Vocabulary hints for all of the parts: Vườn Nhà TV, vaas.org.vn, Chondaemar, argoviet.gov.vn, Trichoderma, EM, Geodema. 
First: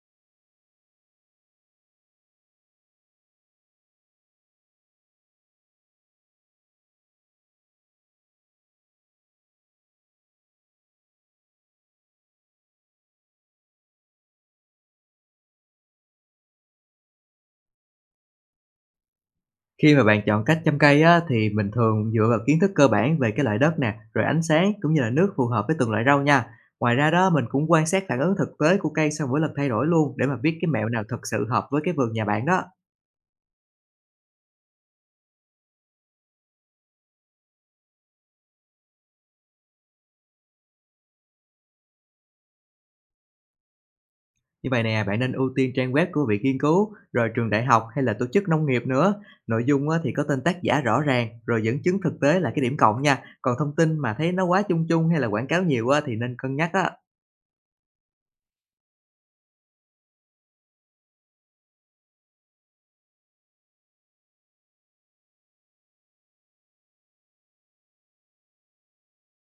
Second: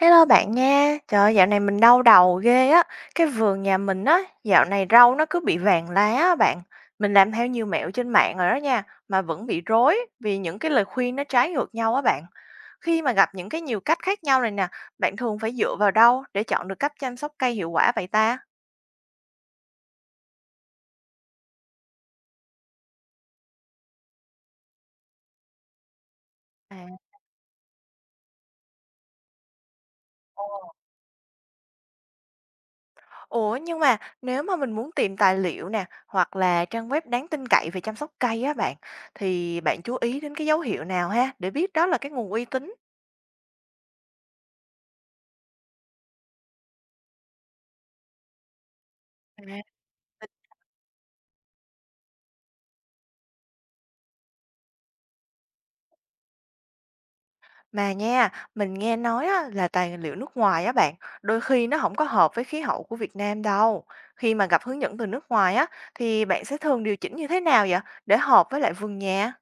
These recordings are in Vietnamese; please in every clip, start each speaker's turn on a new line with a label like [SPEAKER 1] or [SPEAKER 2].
[SPEAKER 1] Hello bạn nha. Trời ơi, dạo này mình đau đầu ghê á. Cái vườn nhà mình á, dạo này rau nó cứ bị vàng lá á bạn. Mình làm theo nhiều mẹo trên mạng rồi đó nha, mà vẫn bị rối vì những cái lời khuyên nó trái ngược nhau á bạn. Khi mà gặp những cái nhiều cách khác nhau này nè, bạn thường phải dựa vào đâu để chọn được cách chăm sóc cây hiệu quả vậy ta?
[SPEAKER 2] Khi mà bạn chọn cách chăm cây á, thì mình thường dựa vào kiến thức cơ bản về cái loại đất nè, rồi ánh sáng cũng như là nước phù hợp với từng loại rau nha.
[SPEAKER 1] À,
[SPEAKER 2] Ngoài ra đó, mình cũng quan sát phản ứng thực tế của cây sau mỗi lần thay đổi luôn, để mà
[SPEAKER 1] ồ.
[SPEAKER 2] biết cái mẹo nào thật sự hợp với cái vườn nhà bạn đó.
[SPEAKER 1] Ủa nhưng mà nếu mà mình muốn tìm tài liệu nè hoặc là trang web đáng tin cậy về chăm sóc cây á bạn thì bạn chú ý đến cái dấu hiệu nào ha để biết đó là cái nguồn uy tín?
[SPEAKER 2] Như vậy nè, bạn nên ưu tiên trang web của viện nghiên cứu, rồi trường đại học hay là tổ chức nông nghiệp nữa.
[SPEAKER 1] À.
[SPEAKER 2] Nội dung á, thì có tên tác giả rõ ràng, rồi dẫn chứng thực tế là cái điểm cộng nha. Còn thông tin mà thấy nó quá chung chung hay là quảng cáo nhiều á, thì nên cân nhắc á.
[SPEAKER 1] Mà nha, mình nghe nói á, là tài liệu nước ngoài á bạn, đôi khi nó không có hợp với khí hậu của Việt Nam đâu. Khi mà gặp hướng dẫn từ nước ngoài á, thì bạn sẽ thường điều chỉnh như thế nào vậy để hợp với lại vườn nhà?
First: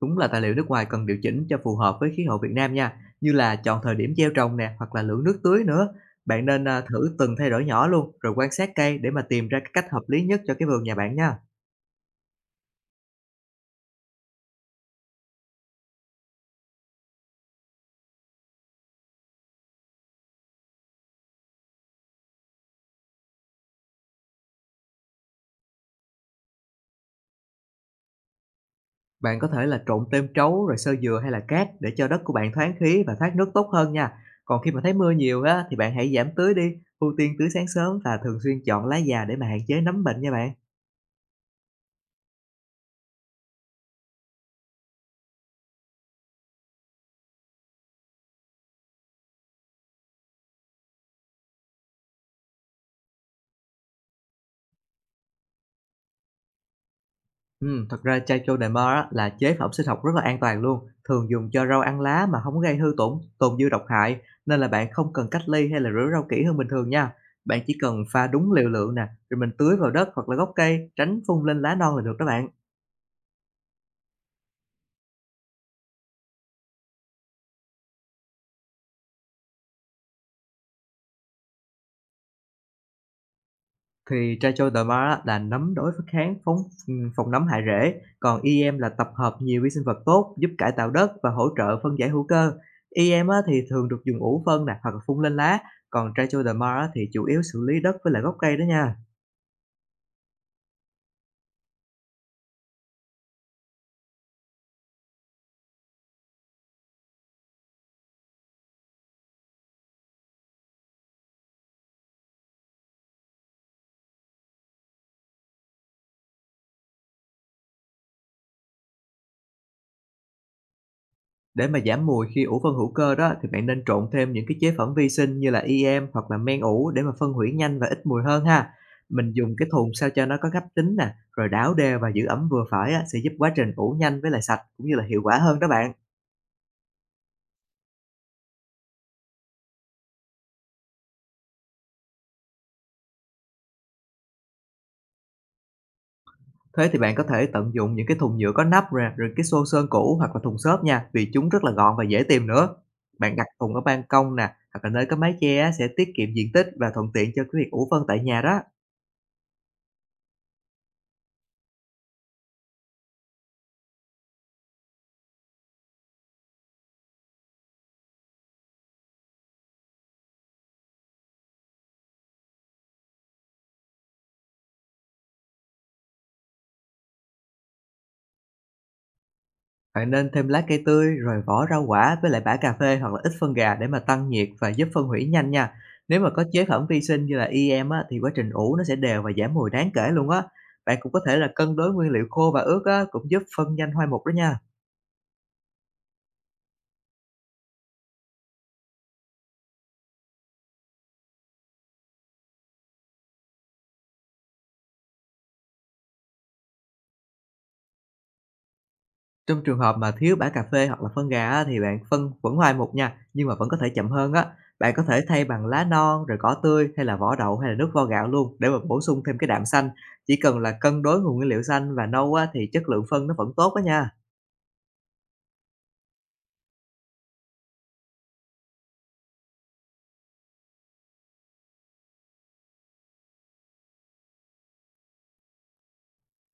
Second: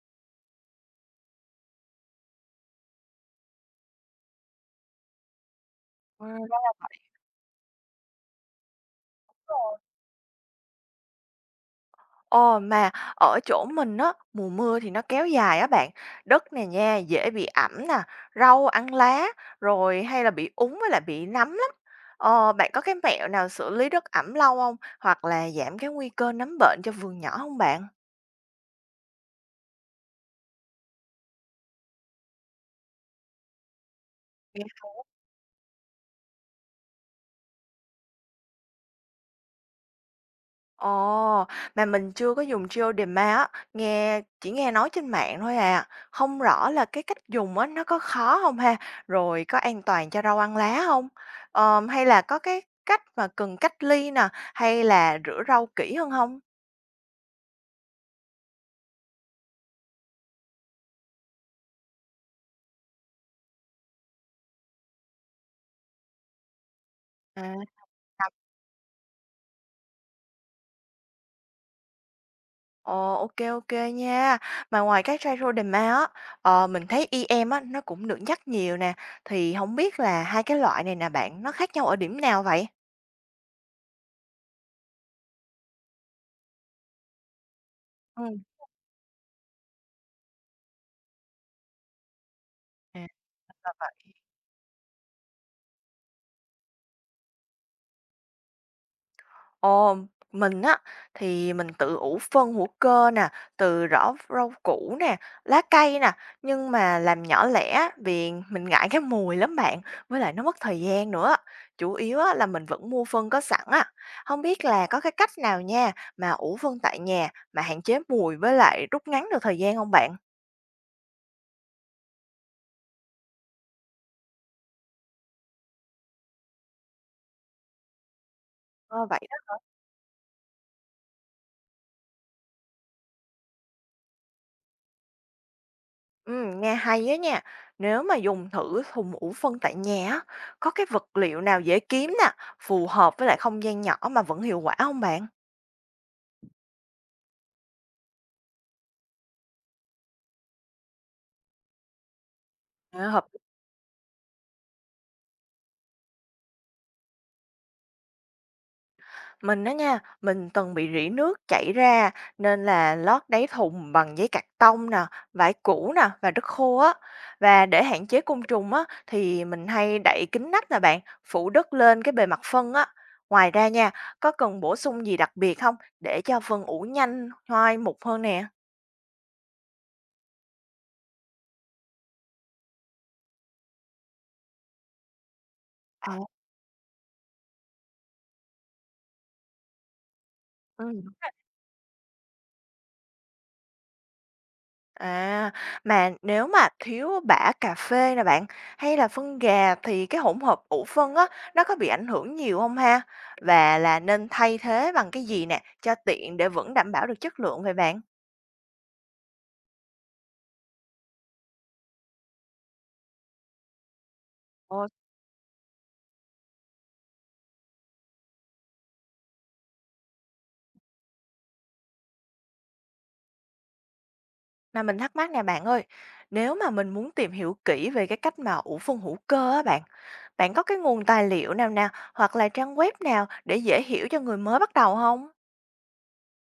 [SPEAKER 2] Đúng là tài liệu nước ngoài cần điều chỉnh cho phù hợp với khí hậu Việt Nam nha, như là chọn thời điểm gieo trồng nè, hoặc là lượng nước tưới nữa.
[SPEAKER 1] Ừ,
[SPEAKER 2] Bạn
[SPEAKER 1] đúng
[SPEAKER 2] nên, thử từng thay đổi nhỏ luôn, rồi quan sát cây để mà tìm ra cái
[SPEAKER 1] rồi.
[SPEAKER 2] cách hợp lý nhất cho cái vườn nhà bạn nha.
[SPEAKER 1] Ồ mà ở chỗ mình á, mùa mưa thì nó kéo dài á bạn. Đất này nha, dễ bị ẩm nè, rau ăn lá, rồi hay là bị úng với lại bị nấm lắm. Ờ, bạn có cái mẹo nào xử lý đất ẩm lâu không? Hoặc là giảm cái nguy cơ nấm bệnh cho vườn nhỏ không bạn?
[SPEAKER 2] Bạn có thể là trộn tôm trấu, rồi xơ dừa hay là cát, để cho đất của bạn thoáng khí và thoát nước tốt hơn nha. Còn khi mà thấy mưa nhiều á, thì bạn hãy giảm tưới đi, ưu tiên tưới sáng sớm và thường xuyên chọn lá già để mà hạn chế nấm bệnh nha bạn.
[SPEAKER 1] Ồ, mà mình chưa có dùng Geodema á, nghe chỉ nghe nói trên mạng thôi à, không rõ là cái cách dùng á nó có khó không ha? Rồi có an toàn cho rau ăn lá không? Hay là có cái cách mà cần cách ly nè, hay là rửa rau kỹ hơn không?
[SPEAKER 2] Thật ra, chai Chondaemar á, là chế phẩm sinh học rất là an toàn luôn, thường dùng cho rau ăn lá mà không có gây hư tổn, tồn dư độc hại, nên là bạn không cần cách ly hay là rửa rau kỹ hơn bình thường nha.
[SPEAKER 1] À.
[SPEAKER 2] Bạn chỉ cần pha
[SPEAKER 1] Tập.
[SPEAKER 2] đúng liều lượng nè, rồi mình tưới vào đất hoặc là gốc cây, tránh phun lên lá non là được đó bạn.
[SPEAKER 1] Ồ, ok kê, nha. Mà ngoài cái Gerodema á, ờ, mình thấy IEM á nó cũng được nhắc nhiều nè, thì không biết là hai cái loại này nè bạn, nó khác nhau ở điểm nào vậy?
[SPEAKER 2] Thì Trichoderma á là nấm đối với kháng phóng phòng nấm hại rễ, còn
[SPEAKER 1] Ừm,
[SPEAKER 2] i EM là tập hợp nhiều vi sinh vật tốt, giúp cải tạo đất và hỗ trợ phân giải hữu cơ.
[SPEAKER 1] à.
[SPEAKER 2] I EM á thì
[SPEAKER 1] Là
[SPEAKER 2] thường được
[SPEAKER 1] vậy.
[SPEAKER 2] dùng ủ phân nè, hoặc là phun lên lá, còn Trichoderma á thì chủ yếu xử lý đất với lại gốc cây đó nha.
[SPEAKER 1] Ồ, mình á thì mình tự ủ phân hữu cơ nè, từ rau rau củ nè, lá cây nè, nhưng mà làm nhỏ lẻ vì mình ngại cái mùi lắm bạn, với lại nó mất thời gian nữa. Chủ yếu á là mình vẫn mua phân có sẵn á. Không biết là có cái cách nào nha mà ủ phân tại nhà mà hạn chế mùi với lại rút ngắn được thời gian không bạn?
[SPEAKER 2] Để mà giảm mùi khi ủ phân hữu cơ đó, thì bạn nên trộn thêm những cái chế phẩm vi sinh như là i EM hoặc là men ủ, để mà phân hủy nhanh và ít mùi hơn ha.
[SPEAKER 1] Ờ, vậy.
[SPEAKER 2] Mình dùng cái thùng sao cho nó có gấp tính nè, rồi đảo đều và giữ ẩm vừa phải á, sẽ giúp quá trình ủ nhanh với lại sạch cũng như là hiệu quả hơn đó bạn.
[SPEAKER 1] Nghe hay á nha. Nếu mà dùng thử thùng ủ phân tại nhà á, có cái vật liệu nào dễ kiếm nè, phù hợp với lại không gian nhỏ mà vẫn hiệu quả không bạn?
[SPEAKER 2] Thế thì bạn có thể tận dụng những cái thùng nhựa có nắp nè, rồi cái xô sơn cũ hoặc là thùng xốp nha, vì chúng rất là gọn và dễ tìm nữa.
[SPEAKER 1] À, hợp.
[SPEAKER 2] Bạn đặt thùng ở ban công nè, hoặc là nơi có mái che á, sẽ tiết kiệm diện tích và thuận tiện cho cái việc ủ phân tại nhà đó.
[SPEAKER 1] Mình đó nha, mình từng bị rỉ nước chảy ra nên là lót đáy thùng bằng giấy cạc tông nè, vải cũ nè và đất khô á. Và để hạn chế côn trùng á thì mình hay đậy kín nắp nè bạn, phủ đất lên cái bề mặt phân á. Ngoài ra nha, có cần bổ sung gì đặc biệt không để cho phân ủ nhanh, hoai mục hơn nè?
[SPEAKER 2] Bạn nên thêm lá cây tươi, rồi vỏ rau quả với lại bã cà phê hoặc là ít phân gà, để mà tăng nhiệt và giúp phân hủy nhanh nha. Nếu mà có chế phẩm vi sinh như là i EM á, thì quá trình ủ nó sẽ đều và giảm mùi đáng kể luôn á. Bạn cũng
[SPEAKER 1] Ừm,
[SPEAKER 2] có thể là cân đối nguyên liệu khô và ướt á, cũng giúp phân nhanh hoai mục đó nha.
[SPEAKER 1] à, mà nếu mà thiếu bã cà phê nè bạn, hay là phân gà thì cái hỗn hợp ủ phân á, nó có bị ảnh hưởng nhiều không ha? Và là nên thay thế bằng cái gì nè, cho tiện để vẫn đảm bảo được chất lượng vậy bạn?
[SPEAKER 2] Trong trường hợp mà thiếu bã cà phê hoặc là phân gà á, thì bạn phân vẫn hoài một nha, nhưng mà vẫn có thể chậm hơn á.
[SPEAKER 1] Ồ.
[SPEAKER 2] Bạn có thể thay bằng lá non, rồi cỏ tươi hay là vỏ đậu hay là nước vo gạo luôn, để mà bổ sung thêm cái đạm xanh. Chỉ cần là cân đối nguồn nguyên liệu xanh và nâu á, thì chất lượng phân nó vẫn tốt đó nha.
[SPEAKER 1] Mà mình thắc mắc nè bạn ơi, nếu mà mình muốn tìm hiểu kỹ về cái cách mà ủ phân hữu cơ á bạn, bạn có cái nguồn tài liệu nào nào hoặc là trang web nào để dễ hiểu cho người mới bắt đầu không?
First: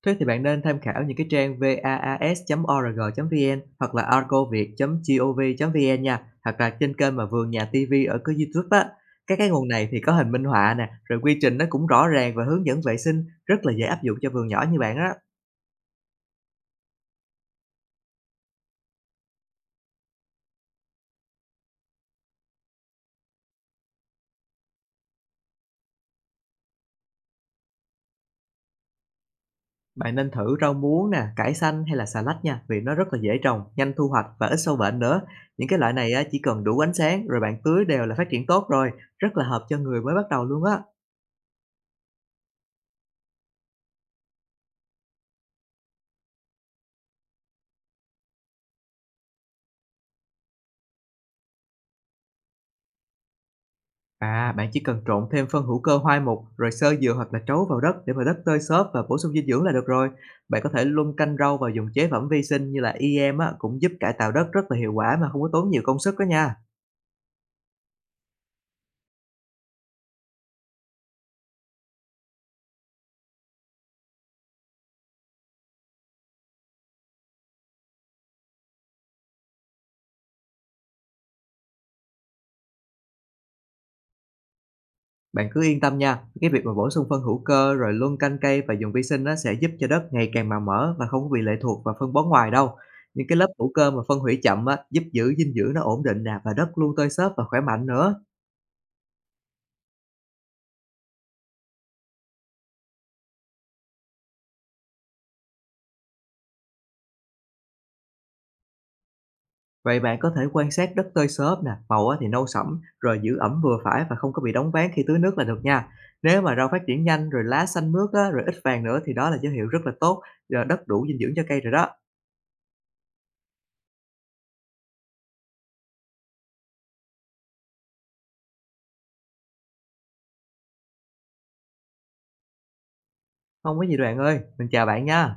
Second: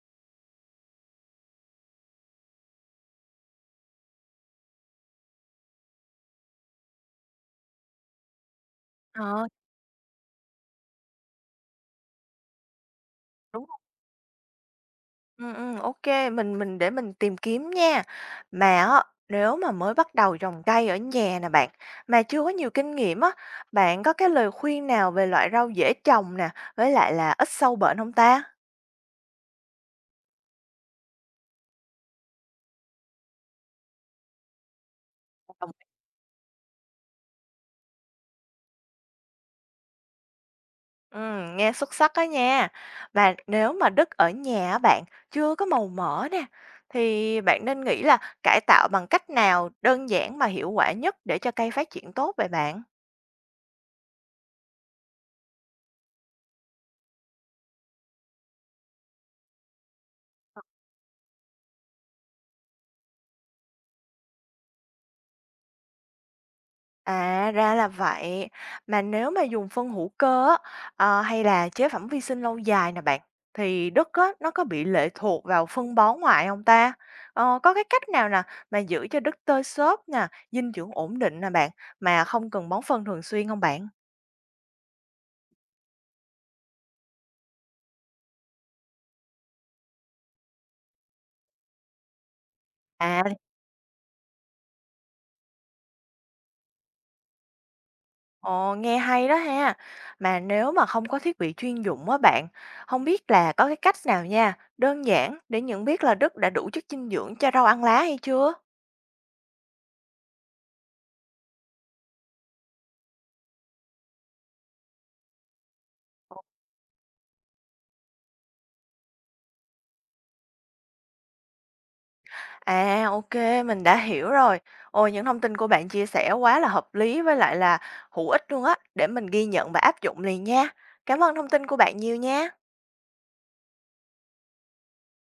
[SPEAKER 2] Thế thì bạn nên tham khảo những cái trang vaas.org.vn hoặc là argoviet.gov.vn nha, hoặc là trên kênh mà Vườn Nhà TV ở cái YouTube á. Các
[SPEAKER 1] Ờ.
[SPEAKER 2] cái nguồn này thì có hình minh họa nè, rồi quy trình nó cũng rõ ràng và hướng dẫn vệ sinh, rất là dễ áp dụng cho vườn nhỏ như bạn á.
[SPEAKER 1] Ô, mình để mình tìm kiếm nha. Mà á, nếu mà mới bắt đầu trồng cây ở nhà nè bạn, mà chưa có nhiều kinh nghiệm á, bạn có cái lời khuyên nào về loại rau dễ trồng nè, với lại là ít sâu bệnh không ta?
[SPEAKER 2] Bạn nên thử rau muống nè, cải xanh hay là xà lách nha, vì nó rất là dễ trồng, nhanh thu hoạch và ít sâu bệnh nữa. Những cái loại này á, chỉ cần đủ ánh sáng rồi bạn tưới đều là phát triển tốt rồi, rất là hợp cho người mới bắt đầu luôn á.
[SPEAKER 1] Nghe xuất sắc đó nha. Và nếu mà đất ở nhà á bạn chưa có màu mỡ nè, thì bạn nên nghĩ là cải tạo bằng cách nào đơn giản mà hiệu quả nhất để cho cây phát triển tốt vậy bạn?
[SPEAKER 2] À, bạn chỉ cần trộn thêm phân hữu cơ hoai mục, rồi xơ dừa hoặc là trấu vào đất, để mà đất tơi xốp và bổ sung dinh dưỡng là được rồi. Bạn có thể luân canh rau và dùng chế phẩm vi sinh như là i EM á, cũng giúp cải tạo đất rất là hiệu quả mà không có tốn nhiều công sức đó nha.
[SPEAKER 1] À, ra là vậy. Mà nếu mà dùng phân hữu cơ á, ờ, hay là chế phẩm vi sinh lâu dài nè bạn, thì đất á, nó có bị lệ thuộc vào phân bón ngoại không ta? Ờ, có cái cách nào nè mà giữ cho đất tơi xốp nè, dinh dưỡng ổn định nè bạn, mà không cần bón phân thường xuyên không bạn?
[SPEAKER 2] Bạn cứ yên tâm nha, cái việc mà bổ sung phân hữu cơ, rồi luân canh cây và dùng vi sinh á, sẽ giúp cho đất ngày càng màu mỡ và không có bị lệ thuộc vào phân bón ngoài đâu.
[SPEAKER 1] À.
[SPEAKER 2] Những cái lớp hữu cơ mà phân hủy chậm á, giúp giữ dinh dưỡng nó ổn định nè, và đất luôn tơi xốp và khỏe mạnh nữa.
[SPEAKER 1] Ồ, nghe hay đó ha. Mà nếu mà không có thiết bị chuyên dụng á bạn, không biết là có cái cách nào nha, đơn giản để nhận biết là đất đã đủ chất dinh dưỡng cho rau ăn lá hay chưa?
[SPEAKER 2] Vậy bạn có thể quan sát đất tơi xốp nè, màu á thì nâu sẫm, rồi giữ ẩm vừa phải và không có bị đóng váng khi tưới nước là được nha. Nếu mà rau phát triển nhanh, rồi lá xanh mướt á, rồi ít vàng nữa, thì đó là dấu hiệu rất là tốt, rồi đất đủ dinh dưỡng cho cây rồi đó.
[SPEAKER 1] À, ok, mình đã hiểu rồi. Ôi, những thông tin của bạn chia sẻ quá là hợp lý với lại là hữu ích luôn á, để mình ghi nhận và áp dụng liền nha. Cảm ơn thông tin của bạn nhiều nha.
[SPEAKER 2] Không có gì đâu bạn ơi, mình chào bạn nha.